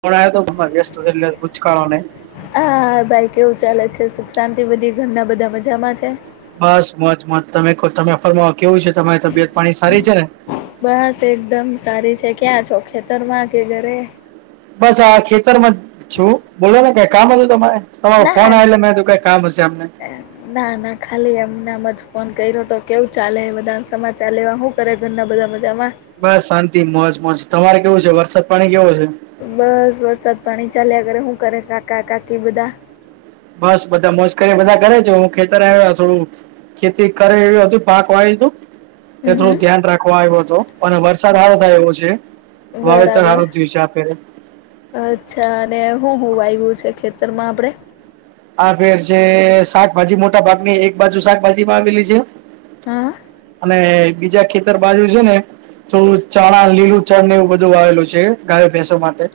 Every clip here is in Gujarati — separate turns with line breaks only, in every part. ફોન આયો તો પણ વ્યસ્ત હતો એટલે ઉચકાણો નય
હા હા ભાઈ કેવું ચાલે છે સુખ શાંતિ બધી ઘરના બધા મજામાં છે.
બસ મોજ માં જ તમે કો તમે ફરમાવો કેવું છે તમારી તબિયત પાણી સારી છે ને
બસ એકદમ સારી છે ક્યાં છો ખેતર માં કે ઘરે
બસ આ ખેતરમાં છું બોલો ને કય કામ હતું તમારે તમા ફોન
ના
આયલો મે કીધું કઈ કામ હશે એમને
ના ના ખાલી એમને મજ ફોન કર્યો હતો કેવું ચાલે બધા સમાચાર લેવા હું કરે ઘરના બધા મજામાં
બસ શાંતિ મોજ મસ્ત તમારે કેવું છે વરસાદ પાણી કેવો છે
બસ વરસાદ પાણી ચાલ્યા કરે હું કરે કાકા કાકી બધા
બસ બધા મોસ કરીને બધા ઘરે છું હું ખેતર આવ્યો થોડું ખેતી કરે [unintelligible] પાક વાયુતું એ
હમ
થોડું
હમ
ધ્યાન રાખવા આયવો તો અને વરસાદ હારો થાય એવો છે વાવેતર
બરાબર
હારું થિયુ છે આ ફેરે
અચ્છા અને હું હું વાયવુ છે ખેતરમાં આપણેે
આ ફેર જે શાકભાજી મોટા ભાગ ની એક બાજુ શાકભાજી વાવેલી છે
હા
અને બીજા ખેતર બાજુ છે ને થોડું ચણા લીલું ચણ ને એવું બધું આવેલું છે ગાયો ભેંસો માટે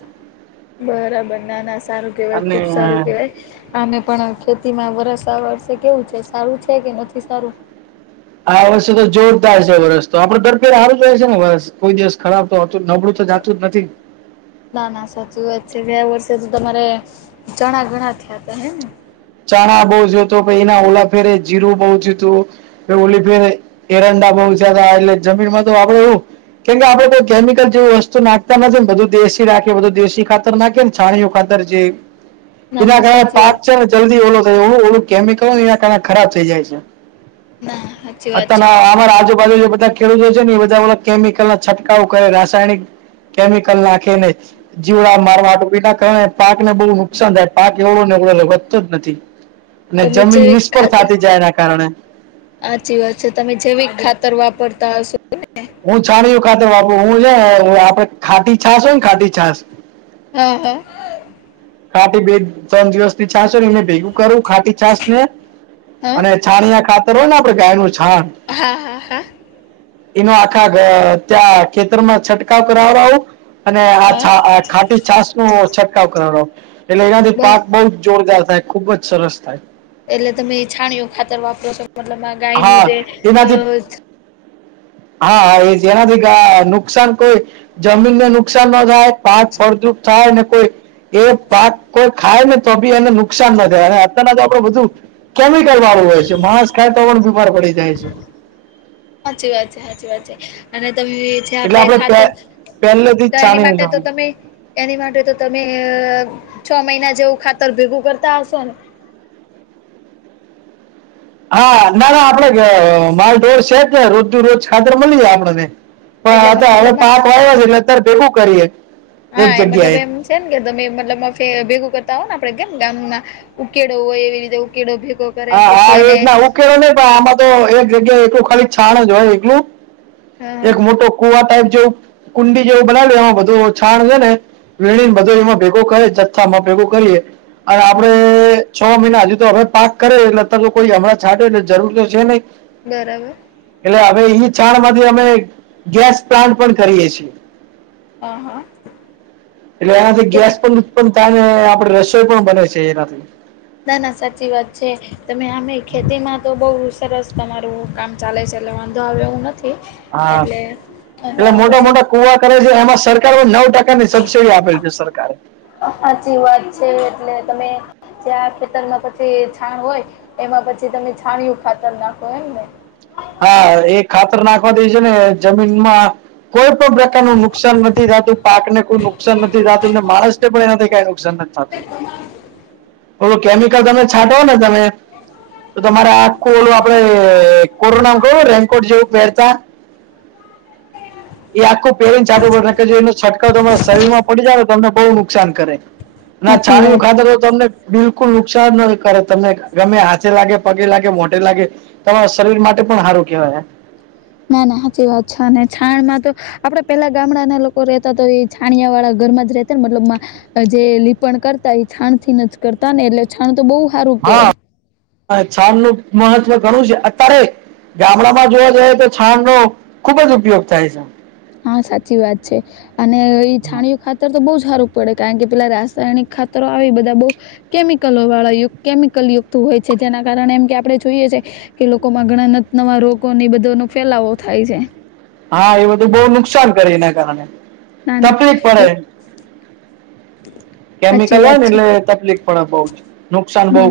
બરાબર ના ના સારું કેવાય
અને
ખુબ સારું કેવાય આને પણ ખેતીમાં વરષ આ વર્ષે કેવું છે સારું છે કે નથી સારું
આ વર્ષે તો જોરદાર છે વર્ષ તો આપડું દર ફેરે હારું જાય છે ને વરષ કોઈ દિવસ ખરાબ તો હોતું નબળું તો જાતું જ નથી
ના ના સાચું વાત છે ગયા વર્ષે તો તમારે ચણા ઘણા થયા હતા હે ને
ચણા બહુ જ્યોતો પહિ એના ઓલા ફેરે જીરું બહુ જ્યુતું ઓલી ફેર એરંડા બહ થયા હતા એટલે જમીનમાં તો આપડે એવું કેમ કે આપડે કોઈ કેમિકલ જેવું વસ્તુ નાખતા નથી ને બધું દેશી રાખે બધું દેશી ખાતર નાખે ને છાણીયુ ખાતર છે
ના
એના
ના
કારણે
સાચી
પાક
વાત
છે ને જલ્દી ઓલો થાય ઓ ઓલું કેમિકલ એના કારણે ખરાબ થઈ જાય છે.
ના સાચી
[unintelligible]
વાત છે
આમર આજુબાજુ જે બધા ખેડૂતો છે ને ઈ બધા ઓલા કેમિકલ ના છંટકાવ કરે રાસાયણિક કેમિકલ નાખીને જીવડા મારવા ડુબી ના કારણે પાકને બહુ નુકસાન થાય પાક એવડો ને એવડો રે વધતો જ નથી ને
તમે
જમીન
જૈવિક
નિષ્ફળ થાતી જાય એના કારણે
હાચી વાત છે તમે જેવી ખાતર વાપરતા હશો
હું છાણીયુ ખાતર વાપરું હું છે ને આપડે ખાટી છાશ હોય ને ખાટી છાશ
હા હા
ખાટી બે ત્રણ દિવસ ની છાશ ને એને ભેગું કરુ ખાટી છાશ ને
હા
અને છાનિયા ખાતર હોય ને આપડે ગાય નું છાણ
હા હા હા
એનો આખા ત્યાં ખેતરમાં છંટકાવ કરાવ આવું અને આ
હા
છ ખાટી છાસ નો છંટકાવ કરો એટલે એનાથી
બ
પાક બઉુ જ જોરદાર થાય ખુબ જ સરસ થાય
એટલે તમે છાણીયો ખાતર વાપરો છો મતલબ આ ગાયનુંું
હા
જે અ
એનાથી હા એ એનાથી નુકસાન કોઈ જમીનને નુકસાન ન થાય પાક ફળદ્રુપ થાય ને કોઈ એ પાક કોઈ ખાય ને તો બી એને નુકસાન ના થાય અને અત્યના તો આપડે બધું કેમિકલ વાળું હોય છે માંસ ખાય તો પણ પણ બીમાર પડી જાય છે
સાચી વાત છે સાચી વાત છે અને તમે જે
એટલે
આપડે
આપણે પે-
ખાતર
પહેલેથી
તો
જ
એની
જાણીને
માટે તો
જવાનું
તમે એની માટે તો તમે છ મહિના જેવું ખાતર ભેગું કરતા હશો ને
હા ના ના આપડે માલ ઢોર છે કે રોજુ રોજ ખાતર મળી જાય આપડને
એટલે
પણ હવે
મતલબમાં
પાક આવ્યો છે ને અત્યારે ભેગું કરીએ એક
હા એ મતલબ
જગ્યાએ
એમ છે કે તમે મતલબ ભેગું કરતા હોવ ને આપડે કેમ ગામમાં ઉકે ન હું એવી રીતે ઉકેડવ
હા હા એ રીતના હું કેવો નહી પણ આમાં તો એક જગ્યાએ એકલું ખાલી છાણ જ હોય એકલું
હ
એક મોટો કુવા ટાઈપ જેવું કુંડી જેવું બનાવી એમાં બધું છાણ છે ને. વણી મદોરીમાં ભેગો કરે જથ્થા માં ભેગો કરીએ. અને
હ
આપડણે છ મહિના હજુ તો હવે પાંક કરે એટલે અ તો કોઈ હમણાં છાડે એટલે જરૂર તો છે નહી.
બરાબર.
એટલે હવે એ છાણ માંથી અમે ગેસ પ્લાન્ટ પણ કરીએ છીએ.
હ હા
એટલે એમાંથી ગેસ
તો
પણ. પણ તને આપડે રસોઈ પણ બને છે એ નથી.
ના ના સાચી વાત છે તમે અમે ખેતી માં. તો બઉુ સરસ તમારું કામ ચાલે છે એટલે વાંધો આવ્યો એવું નથી.
હા
એટલે અને
એટલે મોટા
આપડે.
મોટા કુવા કરે છે એમાં સરકાર નવ ટકા ની સબસિડી આપેલી છે સરકારે.
સાચી વાત છે એટલે તમે જેં ખેતરમાં પછી છાણ હોય એમાં પછી તમે છાણયું ખાતર નાખો એમને.
હા એ ખાતર નાખવા દે છે ને જમીનમાં કોઈ પણ પ્રકાર ન નુકસાન નથી થતું પાક ને કોઈ નુકસાન નથી થતું ને માણસને પણ એનાથી કઈ નુકસાન નથી. તી.
[inaudible]
ઓલું કેમિકલ તમે છાંટો ને તમે તો તમારે આખું ઓલું આપડે કરનાક રેંગકોટ જીવ મેળતા.
હ.
એ આખું પેરીને છાટું પડે કે જો એનો છંટકાવ તમારા શરીર માં પડી જાય ને તમને બહુ નુકસાન કરે.
[inaudible]
ના છાણું
વાત
ખાતાર તો તો તમને બિલકુલ નુકસાન ન કરે તમને ગમે હાથે લાગે પગે લાગે મોટે લાગે તમા શરીર માટે પણ સારું કેહેવાય
ના ના સાચી વાત છે ને છાણ માં તો આપડે પેલા ગામડાના લોકો રહેેતા તો એ છાણિયા વાળા ઘરમાં જ રહેતા ને મતલબ. જે લીપણ કરતા એ છાણ થી ન જ કરતા ને એટલે છાણ તો બહુ સારું કેવાય.
હ છાલ નું મહત્વ ઘણું છે અત્યારે. ગામડામાં જોવા જઈએ તો છાણ નો ખુબ જ ઉપયોગ થાય છે.
હા સાચી વાત છે. અને એ છાણીું ખાતર તો બહુ સારું પડે કારણ કે પેલા રાસાયણિક ખાતરો આવી બધા બહ કેમિકલો વાળા યુકત કે, મિકલ યુક્ત હોય છે, જેના કારણે એમ કે આપણે જોઈએ છે. કે લોકોમાં ઘણા નવા રોગો ની બધો નો ફેલાવો થાય છે.
હા, એ બધું બહુ નુકસાન કરે, એના કારણે
ના, ના,
તકલીફ
એ
પડે
સાચી
કેમિકલ હો
વાત
ને,
છે.
એટલે તકલીફ પણ અભાવ છે.
ના,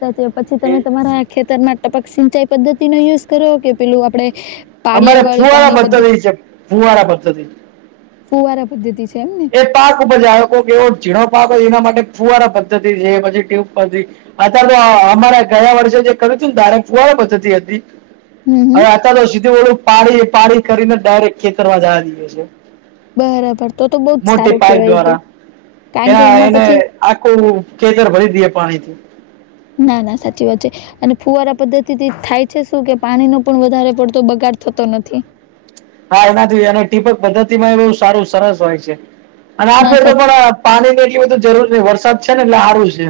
સાચે પછી તમે
એ
તમારા ખેતરમાં ટપક સિંચાઈ પદ્ધતિ નો યુઝ કરો કે, પેલું આપણે
અમારે
પાળિયાવાળી
ફૂવારા
પાણી
પદ્ધતિ છે, ફૂવારા પદ્ધતિ
ફુવારા પદ્ધતિ છે, એમને
એ પાક બજાય કો, કે એવો ઝીણો પાક હોય, એના માટે ફુવારા પદ્ધતિ છે, પછી ટ્યુબ પરધી અત્યારે તો અમારા ગયા વર્ષે જે કર્યું હતું ને, ધારે કુવારે પ્તી હતી.
હમ હમ
હવે અહઆતો સીધું ઓળું પાડી પાડી કરીને ડાયરેક્ટ ખેતરમાં જવા દઈએ છે.
બરાબર, તો તો બહુ જ
મોટી
સારું
પાઇપ દ્વારા
કેવાય, કારણ કે
એના
એમાં
એને
પછી
આખું ખેતર ભરી દેએ, પાણીથી.
ના, ના, સાચી વાત છે. અને ફુવારા પદ્ધતિથી થાય છે, શું કે પાણીનો પણ વધારે પડતો બગાડ થતો નથી.
હા, એનાથી અને ટીપક પદ્ધતિ માં એ બહુ સારું, સરસ હોય છે, અને આ
ના
ફેર તો
સાચ
પણ. પાણી ની એટલી બધી જરૂર નથી, વરસાદ છે ને, એટલે આરું છે.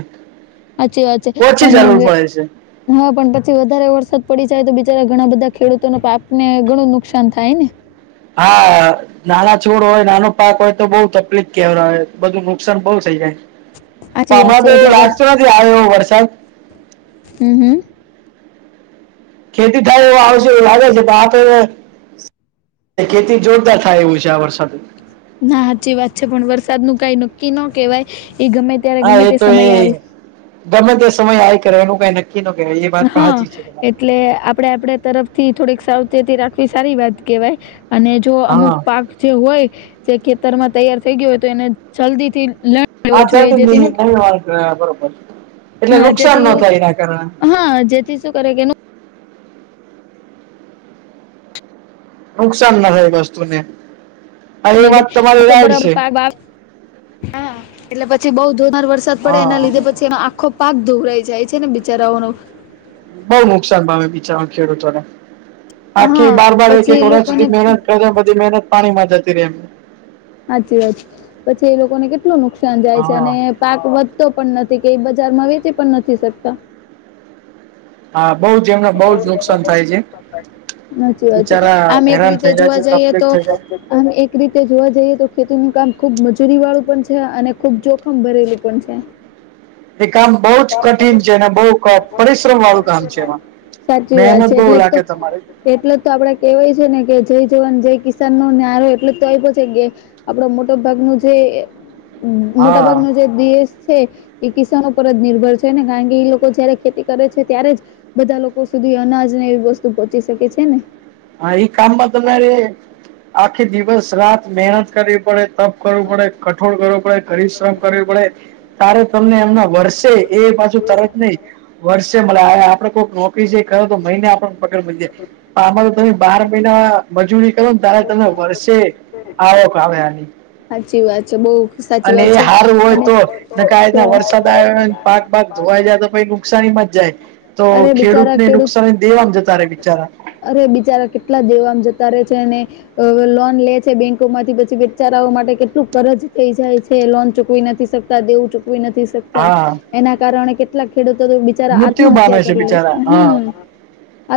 સાચી વાત છે
ઓછી જરૂર પડે
પણ
છે.
હા, પણ પછી વધારે વરસાદ પડી જાય તો બિચારા ઘણા બધા ખેડૂતો ન પાકેને, ઘણું નુકસાન થાય ને.
હા. નાના છોડ હોય, નાનો પાક હોય તો બઉુ તકલીફ કેવા હોય, બધું નુકસાન બહુ થઇ જાય.
સાચી વાત છે એટલે વર્ષ
[unintelligible]
હમ, હમ.
ખેતી થાય, એ આવશે એવું લાગે છે, પણ આપ ખેતી જોડતા થાય એવું છે આ વરસાદ.
ના, સાચી વાત છે, પણ વરસાદ નું કઈ નક્કી ના કહેવાય, એ ગમે ત્યારે,
હા
ગમે
એ
તે
તો
સમય
એ
આવી
ગમે તે સમય આવ્યા કરે, એનું કંઈ નક્કી નહિં. [unintelligible]
હા, એ. એટલે આપડે આપડા તરફથી થોડીક સાવચેતી રાખવી સારી વાત કહેવાય, અને જો
હા
અમુક પાક જે હોય, જે ખેતરમાં તૈયાર થઈ ગયો હોય, તો એને જલ્દી થી લ
આ ચંદની નવી વા બરાબર, એટલે
હા
નુકસાન
જેથી
ન થાય એના કારણે.
જેથી શું કરે કે
નુકસાન ના હોય, વસ્તુને. હા એ વાત તમારી
તો
રાઈટ
બરાબર
છે
પાક્વા. હા, એટલે પછી બઉ જોરમાર વરસાદ પડે, એના
હા
લીધે પછી એનો આંખો પાક ધુવરાઈ જાય છે ને, બિચારાઓનો.
બઉુ નુકસાન પામે, બીચારા ખેડૂતોને. આખી
હા
બાર-બાર,
પછી
એક-એક
એ
વર્ષ
લોકોને
સુધી મહેનત કરે, બધી મહેનત પાણીમાં જતી રહે એમ.
સાચી વાત છે. પછી એ લોકોને કેટલું નુકસાન જાય છે, અને
હા
પાક વધતો પણ નથી, કઈ બજારમાં વેચતી પણ નથી શકતા.
હા, બઉ જ. એમને બઉ જ નુકસાન થાય છે.
સાચી વાત છે
બિચારા
આમ એક
હેરાન થઇ
રીતે
જાય
જોવા
છે,
જઈએ
તકલીફ
તો
થઇ જાય.
આમ, એક રીતે જોવા જઈએ તો ખેતી નું કામ ખુબ મજૂરી વાળું પણ છે અને ખુબ જોખમ ભરેલું પણ છે.
એ કામ બહુ જ કઠિન છે અને બહુ પરિશ્રમ વાળું કામ છે, એમાં.
સાચી વાત
મહેનત
છે
બઉુ
એટલે તો
લાગે તમારી.
એટલે જ તો આપડે કેહેવાય છે ને કે, જય જવાન, જય કિસાન. નો નારો એટલો જ આય્પો છે. આપડે મોટા ભાગ ના જે, મોટા ભાગ
હા
ના જે દેશ છે, એ કિસાનો ઉપ જ નિર્ભર છે ને, કારણ કે ઈ લોકો જયારે ખેતી કરે છે, ત્યારે જ. બધા લોકો સુધી અનાજ ને એવી વસ્તુ પહોંચી શકે છે ને.
હા એ કામમાં તમારે, આખી દિવસ રાત મહેનત કરવી પડે, તપ કરવું પડે, કઠોળ કરવું પડે, પરિશ્રમ કરવી પડે. તારે તમને એમના વરસે, એ બાજુ તરત નહી, વરસે મલે, આ આ આપડે કોઈનો પીજે કરોતો મહિને આપને પગાર મલી જાય, આમાં તો તમે બાર મહિના પછી મજદૂરી કરોને, તારે તમે વર્ષે, આવક આવે આની.
સાચી વાત છે, બહુ સાચી
અને
વાત
એ
છે
હારુ હોય
અને
તો. ને
તો
ક્યાંના વરસાદ આવ્યો, પાક બાગ ધોવાઈ જાય, તો કઈ નુકસાનીમાં જાય. તો
અરે
ખેડૂત
બિચારા
ને નુકસાન દેવામ જતારે બિચારા.
અરે બિચારા કેટલા દેવામ જતા રહે છે, ને અ લોન લે છે બેંકો માંથી, પછી બેચારાઓ માટે કેટલું કરજ થઈ જાય છે, લોન ચૂકવી નથી શક તા, દેવું ચૂકવી નથી શકતા,
હા
એના કારણે કેટલાક ખેડૂતોતો બે ચારા
મૃત્યુ પામે
આત્મહત્યા કરી લે છે,
બિચારા હા
હમ્મ,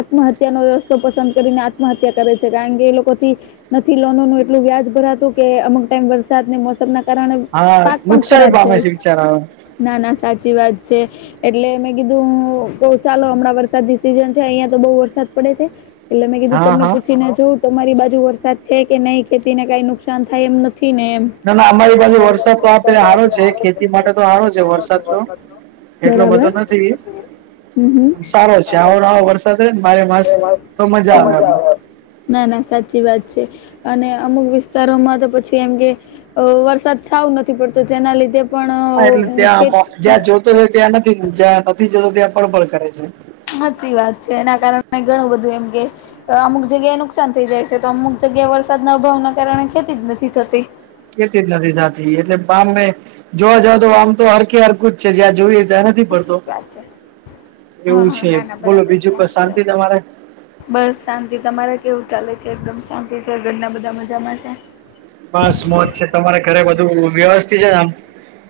આત્મહત્યા નો રસ તો પસંદ કરીને આત્મહત્યા કરે છે, કારણ કે એ લોકોથી નથી લોનોનું એટલું વ્યાજ ભરાતું, કે અમુક ટાઈમ વરસાદ ને મોસ સમના કારણે
હા
પાક પણ
નુકસાની
ખરાબ
પામે
જાય,
છે બિચારા હવે.
ના ના સાચી વાત છે. એટલે મેં કીધું, તો ચાલો હમણાં વરસાદની સીઝન છે, અહિયાં તો બહુ વરસાદ પડે છે. એટલે મેં કીધું,
હા
તમને
હા
પૂછીને જોવું. તમારી બાજુ વરસાદ છે કે નહીં? ખેતી ને કાઈ નુકસાન થાય એમ નથી ને એમ.
ના ના અમારી બાજુ વરસાદ તો આપે હારો છે. ખેતી માટે તો હારો છે, વરસાદ તો એટલો
બરાબર
બધો નથી,
હમ હમ
સારો છે, આવો ર આવો વરસાદ હો ને બારે માસ.
એમાં તો મજા આવે. ના ના સાચી વાત છે, અને અમુક વિસ્તારોમાં તો પછી એમ કે અ વરસાદ સાવ નથી પડતો, જેના લીધે
હા એટલે
પણ
ત્યાં
ખેત
મો, જ્યાં જોતો રહે ત્યાં નથી, જ્યાં નથી જોતો ત્યાં પળ પળ કરે છે.
હાચી વાત છે, એના કારણે મે ઘણું બધું એમ કે અ અમુક જગ્યાએ નુકસાન થઈ જાય છે, તો અમુક જગ્યાએ વરસાદના અભાવના કારણે ખેતીજ નથી થતી.
ખેતી જ નથી થાતી, એટલે પામે જોવા જાવ તો આમ તો હરકી હરકું જ છે, જ્યાં જોઈએ ત્યાં નથી પડતો,
સાચી વાત છે હા
એવું
હા
છે,
ના ના
બોલો
બરાબર છે
બીજું કો
સાચી
શાંતિ
વાત છે.
તમારે?
બસ શાંતિ, તમારે કેવું ચાલે છે? એકદમ શાંતિ છે? ઘરના બધા મજામાં છે?
બસ મોજ છે, તમારે ઘરે બધું વ્યવસ્થિત છે ને આમ,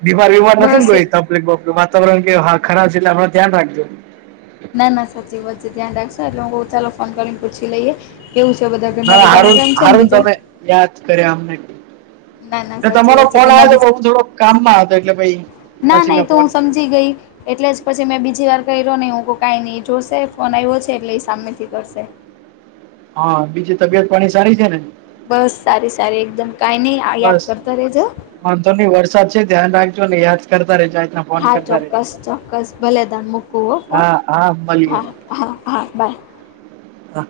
બીમાર વીમાર નથી ને કોઈ ત તો એક વતનું વાતાવરણ કે હા ખરાબ છે, એટલે હમણા ધ્યાન રાખજો.
ના ના સાચી વાત છે, ધ્યાન રાખશો એટલે હું બહુ ચાલો ફોન કરીને પૂછી લઈએ. કેવું છે, બધા ઘરના બધા મજા છે, ને બીજા?
યાજ કારિયા અમને.
ના ના
તે
સાચી
તમારો
વાત છે
કોલ
ઘરના
આયો તો
બીજા
હુ થોડો કામમાં હતો, એટલે પહિ
ના
પછી
ના, એ
મેં
તો
ફોન
હું
કર્યો
સમજી ગઈ. એટલેજ પછી મેં બીજી વાર કર્યો નહીં, હું કો કાંઈ નહીં એ જોશે ફોન આવ્યો છે, એટલે એ સામેથી કરશે.
હા, બીજી તબિયત પાણી સારી છે ને?
બસ સારી સારી એકદમ, કાઈ નહી આ
બસ
યાદ કરતા રેજો.
વાંધો નહી વરસાદ છે, ધ્યાન રાખજોને યાદ કરતા રેજો આજ
હા, ચોક્કસ ચોક્કસ, ભલે તમે મૂકુ હ ફોન,
હા હા મળીએ
હા હા હા બાય.
હા